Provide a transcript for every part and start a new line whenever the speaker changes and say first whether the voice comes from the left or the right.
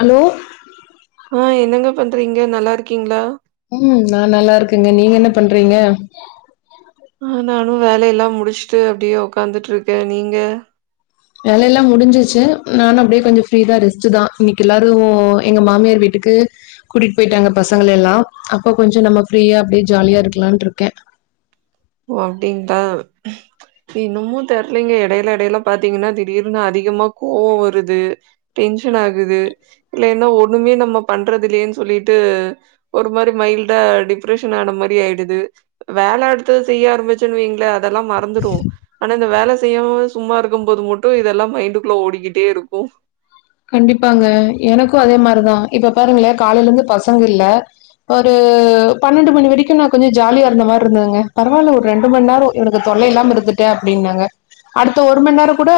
left: Allow
right: ஆ என்னங்க பண்றீங்க நல்லா இருக்கீங்களா
left: ம் நா நல்லா இருக்கேங்க நீங்க என்ன பண்றீங்க
right: ஆநாலு வேல எல்லா முடிச்சுட்டு அப்படியே உக்காந்துட்ருக்க நீங்க
left: வேலைய எல்லா முடிஞ்சுச்சு நானு அப்படியே கொஞ்சோ ஃப்ரீதா ரெஸ்ட் தா இன்னைக்கு எல்லாரு எங்க மாமியார் வீட்டுக்கு கூட்டிட்டு போயிட்டாங்க பசங்க எல்லா அப்போ கொஞ்சோ நம்ம ஃப்ரீயா அப்படியே ஜாலியா இருக்கலான்ருக்க
right: ஓ அப்டிங்களா இன்னுமு தெரலங்க இடையில இடையில பாத்தீங்கன்னா திடீர்னு அதிகமா கோவோ வருது டென்ஷன் ஆகுது இல்லன்னா ஒண்ணுமே நம்ம பண்றதில்லேன்னு சொல்லிட்டு ஒரு மாரி மைல்டா டிப்ரஷன் ஆன மாரி ஆயிடுது வேலடு த்இதே ஆரம்பிச்சொனு வைங்களே அதெல்லா மறந்துருவோ ஆனாத் த இந்த வேல செய்யாம சும்மா இருக்கு போது மட்டு இதெல்லா மைண்டுக்குள்ள ஓடிக்கிட்டே இருக்கு
left: கண்டிப்பாங்க எனக்கு அதே மாரிதா இப்ப பாருங்கலே காலயில இருந்து பசங்க இல்ல ஓரு பன்னெண்டு மணி வரைக்கும் நான் கொஞ்சோ ஜாலியா இருந்த மாரி இருந்ததுங்க பரவாயில ஒரு ரெண்டு மணி நேரம் இவனகு தொல்லை இல்லாம இருந்துட்ட அப்படின்னாங்க அடுத்த ஒரு மணி நேரம் கூட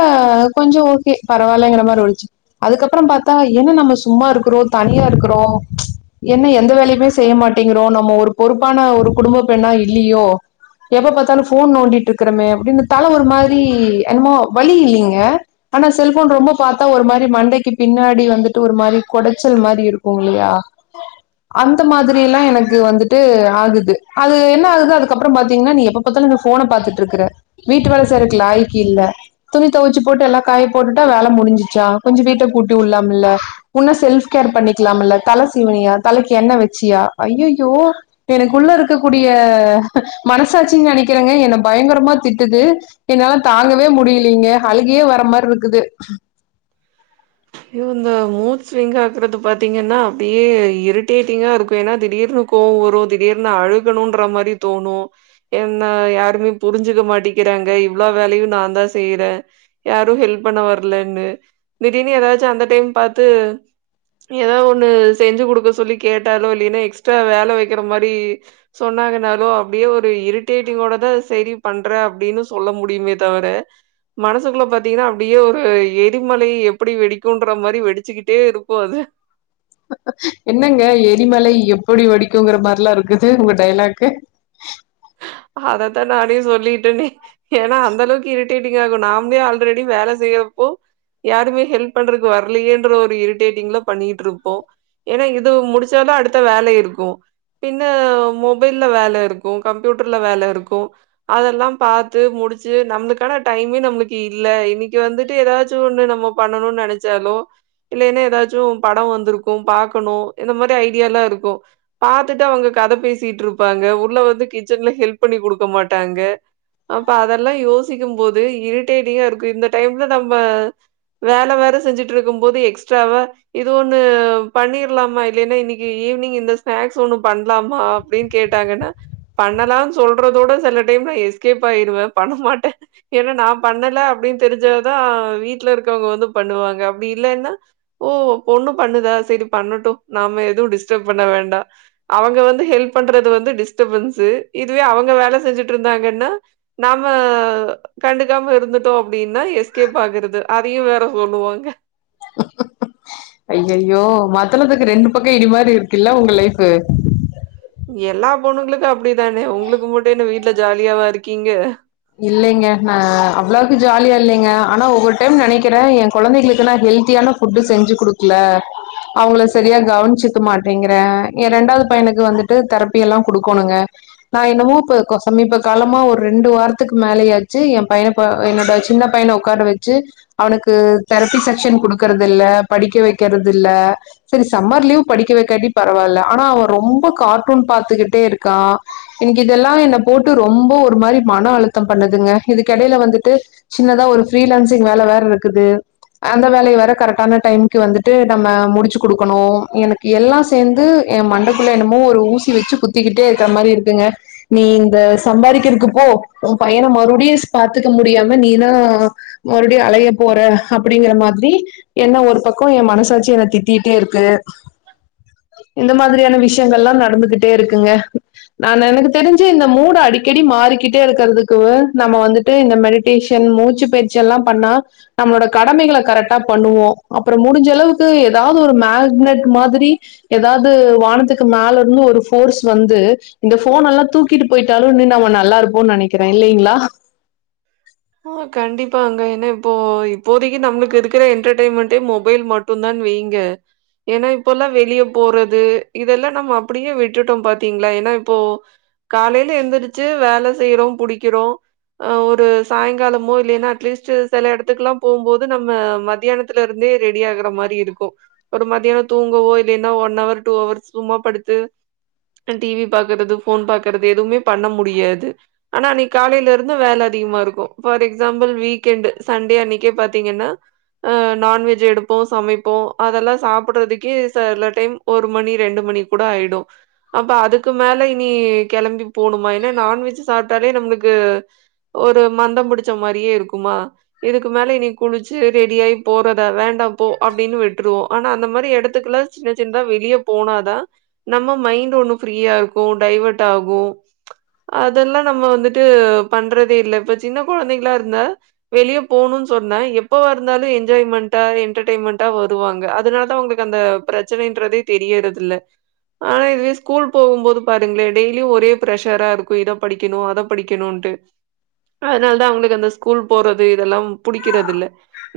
left: கொஞ்சோ ஓகே பரவாயில்லங்கிற மாரி ஒழிச் அதுக்கப்புரோ பாத்தா என்ன நம்ம சும்மா இருக்கிறோ தனியா இருகுறோ ம்சு என்ன எந்த வேலையுமே செய்ய மாட்டிங்கிறோ நம்ம ஒரு பொறுப்பான ஒரு குடும்ப பெண்ணா இல்லியோ எப்ப பாத்தாலு போன் நோண்டிட்டு ருக்கிறோமே அப்டினு தால ஒரு மாரி என்மோ வழி இல்லிங்க ஆனா செல் ஃபோன் ரொம்ப பாத்தா ஒரு மார் பி மண்டைக்கு பின்னாடி வந்துட்டு ஒரு மாரி குடைச்சல் மாரி இருக்குமில்லையா அந்த மாதிரி எல்லா எனக்கு வந்துட்டு ஆகுது அது என்ன ஆகுது அதுக்கப்ரோ பாத்தீங்கன்னா நீ எப்ப பத்தாலு இந்த ஃபோன பாத்துட்டு இருக்ற வீட்டு வேல சேரைக்கு லாக்கில்ல துணி துவச்சு போட்டு எல்லா காய போட்டுட்டா வேல முடிஞ்சுச்சா கொஞ்சோ வீட்ட கூட்டி உள்ளலாம்ல்ல உன்ன செல்ஃப் கேர் பண்ணிக்கலாம்ல்ல தல சீவனியா தலைக்கு என்ன வச்சியா அய்யய்யோ எனக்குள்ள இருக்கக்கூடிய மனசாச்சின் நினைக்கிறேங்க என்னை பயங்கரமா திட்டுது என்னால தாங்கவே முடியலீங்க அழுகே வர மாரிருக்குது
right: இவுங்க மூத் ஸ்விங்க இருக்றத பாத்தீங்கன்னா அப்படியே இரிட்டேட்டிங்கா இருக்கு ஏன்னா திடீர்னு கோவோ வரு திடீர்னு அழுகணும்ன்ற மாரி தோணு என்ன யாருமே புரிஞ்சிக மாட்டிக்கிறாங்க இவ்லோ வேலையு நா தா செய்யறே யாரு ஹெல்ப் பண்ண வர்லன்னு திடீனு ஏதாச்சு அந்த டைம் பாத்து ஏதோ ஒண்ணு செஞ்சு கொடுக்க சொல்லி கேட்டாலோ இல்லன்னா எக்ஸ்ட்ரா வேல வக்கிற மாரி சொன்னாங்கனாலோ அப்படியே ஒரு இரிட்டேட்டிங்கோட தா சரி பண்ற அப்படின்னு சொல்ல முடியுமே தவிர மனசுக்குள்ள பாார்த்தீங்கன்னா அப்டியே ஒரு எரிமலைப் எப்டி வெடிக்கும்ன்ற மாரி வெடிச்சுக்கிட்டே இருக்கு அது
left: ஹ ஹ என்னங்க எரிமலை எப்படி வடிக்குங்கிற மாரிலா இருக்கு உங்க டைலாக்கு
right: அதத்தா நானே சொல்லிட்டேனே ஏனா அந்த அளவுக்கு இரிட்டேட்டிங் ஆகு நாம்ளே ஆல்ரெடி வேல செய்யறப்போ யாருமே ஹெல்ப் பண்றக்கு வரலையேன்ற ஒரு இரிட்டேட்டிங்ல பண்ணிட்டு இருப்போ ஏன்னா இது முடிச்சாலு அடுத்த வேல இருக்கு பின்னா மொபைல்ல வேல இருக்கு கம்ப்யூட்டர்ல வேல இருக்கு அதெல்லா பாத்து முடிச்சு நம்ளுக்கான டைமே நம்ளுக்கு இல்ல இன்னைக்கு வந்துட்டு ஏதாச்சு ஒன்னு நம்ம பண்ணணுனு நினைச்சாலோ இல்லைனா ஏதாச்சு படோ வந்திருக்கு பாக்கணு இந்த மாரி ஐடியால்லா இருக்கு பாத்துட்டு அவங்க கத பேசிட்ருப்பாங்க உள்ள வந் கிச்சன்ல ஹெல்ப் பண்ணி குடுக்க மாட்டாங்க அப்ப அதெல்லா யோசிக்கு போது இரிட்டேட்டிங்கா இருக்கு இந்த டைம்ல நம்ம வேல வேற செஞ்சுட்ருக்கு போது எக்ஸ்ட்ராவா இது ஒண்ணு பண்ணிரலாமா இல்லைன்னா இன்னிக்கு ஈவினிங் இந்த ஸ்நாக்ஸ் ஒண்ணு பண்ணலாமா அப்படின்னு கேட்டாங்கன்னா பண்ணலா சொல்றதோடு சில டைம்ல எஸ்கேப் ஆயிருவ பண்ண மாட்ட ஹ ஏன்னா நா பண்ணல அப்படின்னு தெரிஞ்சாதா வீட்டுல இருக்கவங்க வந்து பண்ணுவாங்க அப்படில்லனனா ஓ பொண்ணு பண்ணுதா சரி பண்ணட்டு நாம எதுவு டிஸ்டர்ப் பண்ண வேண்டா அவங்க வந்து ஹெல்ப் பண்றது வந்து டிஸ்டபன்ஸ் து இதுவே அவங்க வேல செஞ்சுட்ருந்தாங்கன்னா நாமா கண்டுக்காம இருந்துட்டோ அப்படின்னா எஸ்கேப் ஆகுறது அதையு வேற சொல்லுவாங்க
left: அய்யய்யோ மத்தலதுக்கு ரெண்டு பக்கம் இடி மாரி இருக்குல்ல உங்க லைஃபூ
right: எல்லா பொண்ணுங்களுக்கு அப்டிதானே உங்ளுக்கு மட்டு என்ன வீட்டு்ல ஜாலியாவா இருக்கீங்க
left: இல்லைங்க நா அவ்லோக்கு ஜாலியா இல்லைங்க ஆனா ஒவ்வொரு டைம் நினைக்கிறே என் குழந்தைகளுக்கு நா ஹெல்த்தியான ஃபுட்டு செஞ்சு குடுக்கல அவங்கள சரியா கவனிச்சுக்க மாட்டேங்கறே எ ரெண்டாவது பையனுக்கு வந்துட்டு தெரப்பி எல்லா குடுக்கோணுங்க நா என்னமோ இப்ப கோசமீப காலமா ஒரு ரெண்டு வாரத் த்துகு மோலயாச்சு என் பைய ப என்னோட சின்ன பையன உட்கார வச்சு அவனுக்கு தெரபி செக்ஷன் குடுக்கறது இல்ல படிக்க வைக்கிறது இல்ல சரி சம்மர் லீவ் படிக்க வைக்காட்டி பரவாயில்ல ஆனா அவ ரொம்ப கார்ட்டூன் பாத்துக்கிட்டே இருக்கா இன்க்கு இதெல்லா என்ன போட்டு ரொம்ப ஒரு மாரி மன அழுத் த்து பண்ணுதுங்க இதுக்கடையில வந்துட்டு சின்னதா ஒரு ரீலான்சிங் வேல வேற இருக்குது அந்த வேலைய வேற கரெக்டான டைமு வந்துட்டு நம்ம முடிச்சு குடுக்கணு எனக்கு எல்லா சேந்து எ மண்டக்குள்ள என்னமோ ஒரு ஊஸ் குத்தி வச்சு குத்திக்கிட்டே இருக்குற மாரி இருக்குங்க நீ இந்த சம்பாரிகிறதுகு போ உ பயன மறுபடியுஸ் பாத்துக்க முடியாம நீதான் மறுபடியு அலைய போற ஹ் அப்படிங்கிற மாரி என்ன ஒரு பக்கோ என் மனசாச்சு என்ன திட்டிட்டே இருக்கு இந்த மாதிரியான விஷயங்கலா நடந்துகிட்டே இருக்குங்க நா எனக்கு தெரிஞ்சு இந்த மூட அடிக்கடி மாறிக்கிட் டியா இருக்குதுக்கு நம்ம வந்துட்டு இந்த மெடிடேஷன் மூச்சு பயிற்சி எல்லா பண்ணா நம்மளோட கடமைகள கரெக்டா பண்ணுவோ அப்புரோ முடிஞ்ச அளவுக்கு ஏதாவது ஒரு மேக்னட் மாதிரி ஏதாவது வானத்துக்கு மேல இருந்து ஒரு போர்ஸ் வந்து இந்த போன் எல்லா தூக்கிட்டு போயிட்டாலு இன்னு நம்ம நல்லா இருப் போன்னு நினைக்கிற இல்லலைங்களா
right: ஆ கண்டிப்பாங்க ஏன்னா இப்போ இப்போதைக்கு நம்மளுக்கு இருக்கிற என்டர்டெயின்மெண்டே மொபைல் மட்டும் தான் வைுங்க ஏன்னா இப்பல்லாம் வெளியே போறது இதெல்லாம் நம்ம அப்படியே விட்டுட்டோம் பாத்தீங்களா ஏன்னா இப்போ காலையில எந்திரிச்சு வேல செய்யறோம் புிடிக்கிறோம் அஹ் ஒரு சாயங்காலமோ இல்லைன்னா அட்லீஸ்ட் சில இடத்துக்கெல்லா போகும்போது நம்ம மத்தியானத்துல இருந்தே ரெடி ஆகுற மாரி இருக்கும் ஒரு மத்தியானம் தூங்கவோ இல்லைன்னா ஒன் ஹவர் டூ ஹவர் சும்மா படுத்து டிவி பாரக்றது போஃபன் பாக்றது எதுவுமே பண்ண முடியாது ஆனா அன்னை காலையில இருந்து வேல அதிகமா இருக்கு பார் எக்ஸாம்பிள் வீக்கெண்ட் சண்டே அன்னைக்கே பாத்தீங்கன்னா அ நான்வெஜ் எடுப்போம் சமைப்போம் அதெல்லாம் சாப்பிடுறதுக்கே சில டைம் ஒரு மணி ரெண்டு மணி கூட ஆயிடும் அப்ப அதுக்கு மேல இனி கிளம்பி போணுமா ஏனா நான்வெஜ் சாப்பிட்டாலே நம்ளுக்கு ஒருப் மந்த பிடுச்ச மாரியே இருக்குமா இதுக்கு மேல இனி குளிச்சு ரெடிாயி போறதா வேண்டாம் போ அப்படின்னு விட்டுருவோ ஆனா அந்த மாதிரி இடத்துக்குல்லா சின்ன சின்னதா வெளியே போனாதா நம்ம மைண்ட் ஒண்ணு ஃப்ரீயா இருக்கு டைவட் ஆகு அதெல்லா நம்ம வந்துட்டு பண்றதே இல்ல சின்ன குழந்தைகளா இருந்தா வெளியே போகணுனு சொன்ன எப்பவ இருந்தாலு என்ஜாய்மெண்டா என்டர்டெயின்மென்ட்டா வருவாங்க அதனாலதா உங்களுக்கு அந்த பிரச்சனைன்றதே தெரியறத இல்ல ஆனா இதுவே ஸ்கூல் போகும்போது பாருங்களே டெய்லியு ஒரே பிரரெஷரா இருக்கு இத படிக்கணு அத படிக்கணும்ட்டு அதனால தான் அவங்களுக்கு அந்த ஸ்கூல் போறது இதெல்லாம் புிடிக்கிறது இல்ல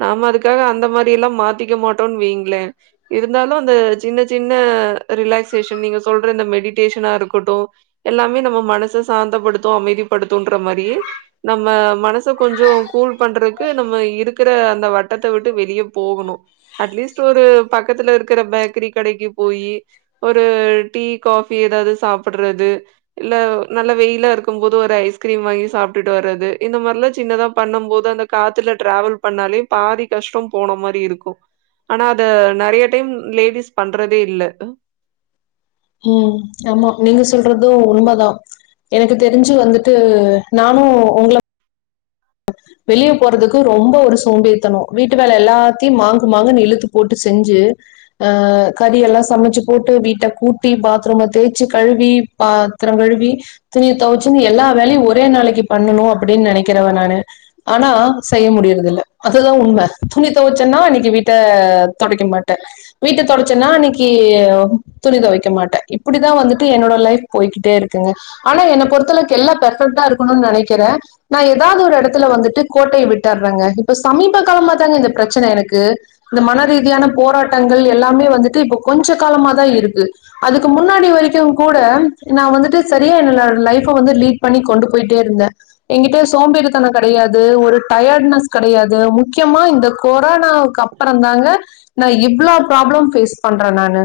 right: நாம அதுக்காக அந்த மாதிரி எல்லாம் மாத்திக்க மாட்டோம்ன்னனு வீ இருந்தாலும் அந்த சின்னின்ன சின்ன ரிலாக்சேஷன் நீங்க சொல்ற இந்த மெடிடேஷனா இருக்கட்டும் எல்லாமே நம்ம மனச சாந்தப்படுத்தும் அமைதிப்படுத்தும்ன்ற மாதிரியி நம்ம மனச கொஞ்சம் கூல் பண்றதுக்கு நம்ம இருக்கிற அந்த வட்டத்தை விட்டு வெளியே போகணும் அட்லீஸ்ட் ஒரு பக்கத்துல இருக்கிற பேக்கரி கடைக்கு போயி ஒரு டீ காபி ஏதாவது சாப்பிடுறது இல்ல நல்ல வெயில இருக்கும் போோது ஒரு ஐஸ்கிரீம் வாங்கி சாப்பிட்டு வது இந்த மாதிரல்லாம் சின்னதா பண்ணும் போோது அந்த காத்துல டிராவல் பண்ணாலே பாதி கஷ்டம் போன மாதிரி இருக்கும் ஆனா அத நிறைய டைம் லேடிஸ் பண்றதே இல்ல
left: உம் ஆமா நீங்க சொல்றதும் உண்மை தான் எனக்கு தெரிஞ்சு வந்துட்டு நானும் உங்களை வெளியே போறதுக்கு ரொம்ப ஒரு சோம்பியத்தணும் வீட்டு வேலை எல்லாத்தையும் மாங்கு மாங்கு இழுத்து போட்டு செஞ்சு ஆஹ் கறிெல்லாம் சமைச்சு போட்டு வீட்டை கூட்டி பாத்ரூம் தேய்ச்சு கழுவி பாத்திரம் கழுவி துணிய துவச்சுன்னு எல்லா வேலையும் ஒரே நாளைக்கு பண்ணணும் அப்படின்னு நினைக்கிறவன் நானான் ஆனா செய்ய முடியறத இில் அதுதான் உண்மை துணி துவைச்சேன்னா இன்னைக்கு வீட்டை துடைக்க மாட்டேன் வீட்டை தொடுடைச்சேன்னா இன்னைக்கு துணி துவைக்க மாட்டேன் இப்படிதான் வந்துட்டு என்னோட லைஃப் போய்கிட்டே இருக்குங்க ஆனா என்னை பொறுத்தளக்கு எல்லாம் பெர்ஃபெக்ட்டா இருக்கணும்னு நினைக்கிறேன் நான் ஏதாவது ஒரு இடத்துல வந்துட்டு கோட்டையை விட்டறங்க இப்ப சமீப காலமா தா பிரச்சனை எனக்கு இந்த மன ரீதியான போராட்டங்கள் எல்லாமே வந்துட்டு இப்ப கொஞ்ச காலமா தான் இருக்கு அதுக்கு முன்னாடி வரைக்கும் கூட நான் வந்துட்டு சரியா என்ட் பண்ணி கொண்டு போயிட்டே இருந்தேன் எ்கிட்ட சோம்பேடுத்தன கிடையாது கிடையாது முக்கியமா இந்த கொரோனாக்கு அப்புறம் தாங்க நான் இவ்ளவு பப்ளம் பண்றேன் நான்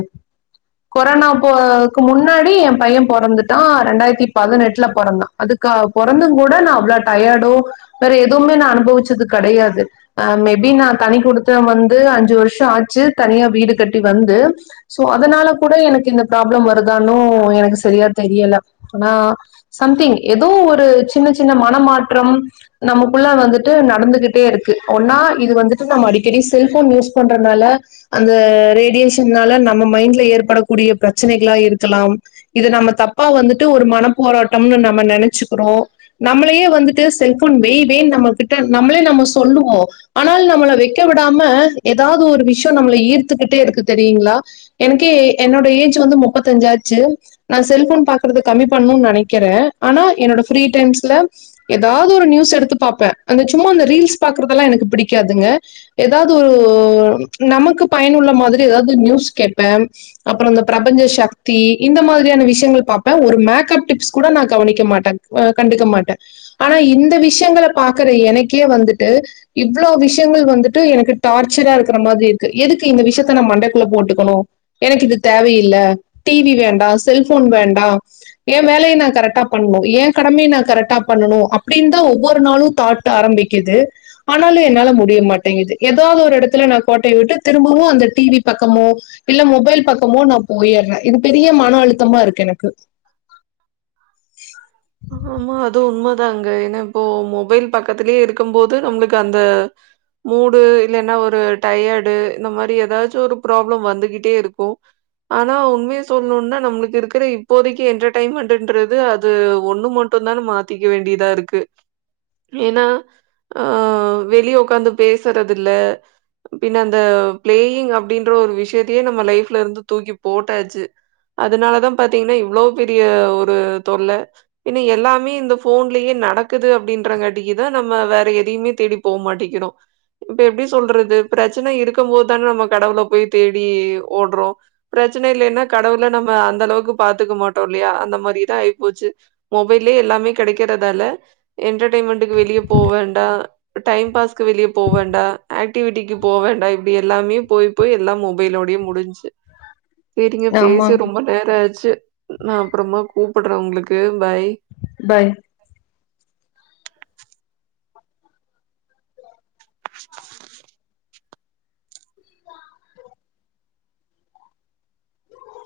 left: கொரோனாக்கு முன்னாடி என் பையன் பிறந்துட்டான் ரெண்டாயிரத்தி பதினெட்டுல பிறந்தேன் அதுக்கு பறந்தும் கூட நான் அவ்ளவு டயர்டும் வேற எதுவுமே நான் அனுபவிச்சது கிடையாது அஹ் மேபி நான் தனி கொடுத்தன் வந்து அஞ்சு வருஷம் ஆச்சு தனியா வீடு கட்டி வந்து சோ அதனால கூட எனக்கு இந்த ப்ராப்ளம் வருதானனு எனக்கு சரியா தெரியல ஆனா சம்திங் ஏதோ ஒரு சின்ன சின்ன மனமாற்றம் நமக்குள்ள வந்துட்டு நடந்துகிட்டே இருக்கு ஒன்னா இது வந்துட்டு நம்ம அடிக்கடி செல்போன் யூஸ் பண்றதுனால அந்த ரேடியேஷன்னால நம்ம மைண்ட்ல ஏற்படக்கூடிய பிரச்சனைகளா இருக்கலாம் இதை நம்ம தப்பா வந்துட்டு ஒரு மனப்போராட்டம்னு நம்ம நினைச்சுக்கிறோம் நம்மளையே வந்துட்டு செல் நம்மிட்ட நம்மளே நம்ம சொல்லுவோம் ஆனால் நம்மளை வைக்க விடாம ஏதாவது ஒரு விஷயம் நம்மளை ஈர்த்துக்கிட்டே இருக்கு தெரியுங்களா எனக்கே என்னோட ஏஜ் வந்து முப்பத்தஞ்ச ஆச்சு நான் செல்போன் பாக்கறத கம்மி பண்ணும் நினைக்கிறேன் ஆனா என்னோட ஃப்ரீ டைம்ஸ்ல ஏதாவது ந எடுத்து பாேன் அந்த சும்மா அ ரீல்ஸ் பாக்றதெல்லாம் எனக்கு பிடிக்காதுங்க ஏதாவது ஒரு நமக்கு பயனுள்ள மாதிரி ஏாவது நியூஸ் கேப்ப அப்புற பிரபஞ்ச சக்தி இந்த மாதிரியான விஷயங்கள் பாப்ப ஒரு மேக்கப்ஸ் டிப்ஸ் கூட நான் கவனிக்க மாட்டேன் கண்டுக்க மாட்டேன் ஆனா இந்த விஷயங்க பாார்கற எனக்கே வந்துட்டு இவ்வளோ விஷயங்கள் வந்துட்டு எனக்கு டார்ச்சரா இருக்கிற மாதிரி இருக்கு எதுக்கு இந்த விஷயத்த நான் மண்டைக்குள்ள போட்டுக்கணும் எனக்கு இது தேவையில்ல டிவி வேண்டாம் செல்போன் வேண்டாம் என் வேலையை நான் கரெக்ட் பண்ணணும் ஏன் கடம நான் கரெக்டா பண்ணனும் அப்ப அப்படின்னு தான் ஒவ்வொரு நாளும் தாட்டு ஆரம்பிக்குது ஆனாலும் என்னால முடிய மாட்டேங்குது ஏதாவது ஒரு இடத்துல நான் கோட்டையை விட்டு திரும்பவும் அந்த டிவி பக்கமும் இல்ல மொபைல் பக்கபோ நான் போயிடுறேன் இது பெரிய மன அழுத்தமா இருக்கு எனக்கு
right: ங்க ஏன்னா இப்போ மொபைல் பக்கத்திலயே இருக்கும் போோது நம்மளுக்கு அந்த மூடு இல்ன்னா ஒரு டயர்டு இந்த மாதிரி ஏதாச்சும் ஒரு ப்ராப்ளம் வந்துகட்டு இரு ஆனா உண் சொணும்னா நம்ம இருக்க இப்போதைக்கு என்மென்றது அது ஒண்ணு மட்டும் தானே மாத்திக்க வேண்டியதா இருக்கு ஏன்னாஹ வெளிய உ்காந்து பேசுறது இல அந்த பிளயிங் அப்படின்ற ஒரு விஷய லைஃப்ல இருந்து தூக்கி போட்டாச்சு அதனாலதான் பாத்தீங்கன்னா இவ்வளவு பெரிய ஒரு தொல் இன்ன எல்லாமே இந்த போன்லயே நடக்குது அப்படின்றங்கட்டிக்குதான் நம்ம வேற எதையுமே தேடி போக மாட்டேிக்கிறோம் இப்ப எப்படி சொல்றது பிரச்சனை இருக்கும் போது தானே நம்ம கடவுல போய் தேடி ஓடுறோம் பிரச்சனை இல்ன்னா கடவுள நம்ம அந்த அளவுக்கு பாத்துக்க மாட்டோம் இல்லையா அந்த மாதிரி தான் ஆயிப்போச்சு மொபைல்லே எல்லாமே கிடைக்கறதால என்டர்டன்மென்க்கு வெளியே போ வேண்டாம் டைம் பாஸ்கு வெளியே போ வேண்டாம் ஆக்டிவிட்டிக்கு போ வேண்டாம் இப்படி எல்லாமே போய் போய் எல்லாம் லோடே முடிஞ்சு சரிங்க
left: ஆமா.
right: பேசி ரொம்ப நேரம் ஆயிச்சு நான் அப்புறமா கூப்ப படுற உங்களுக்கு பாய்
left: பாய்
right: [unintelligible] [unintelligible]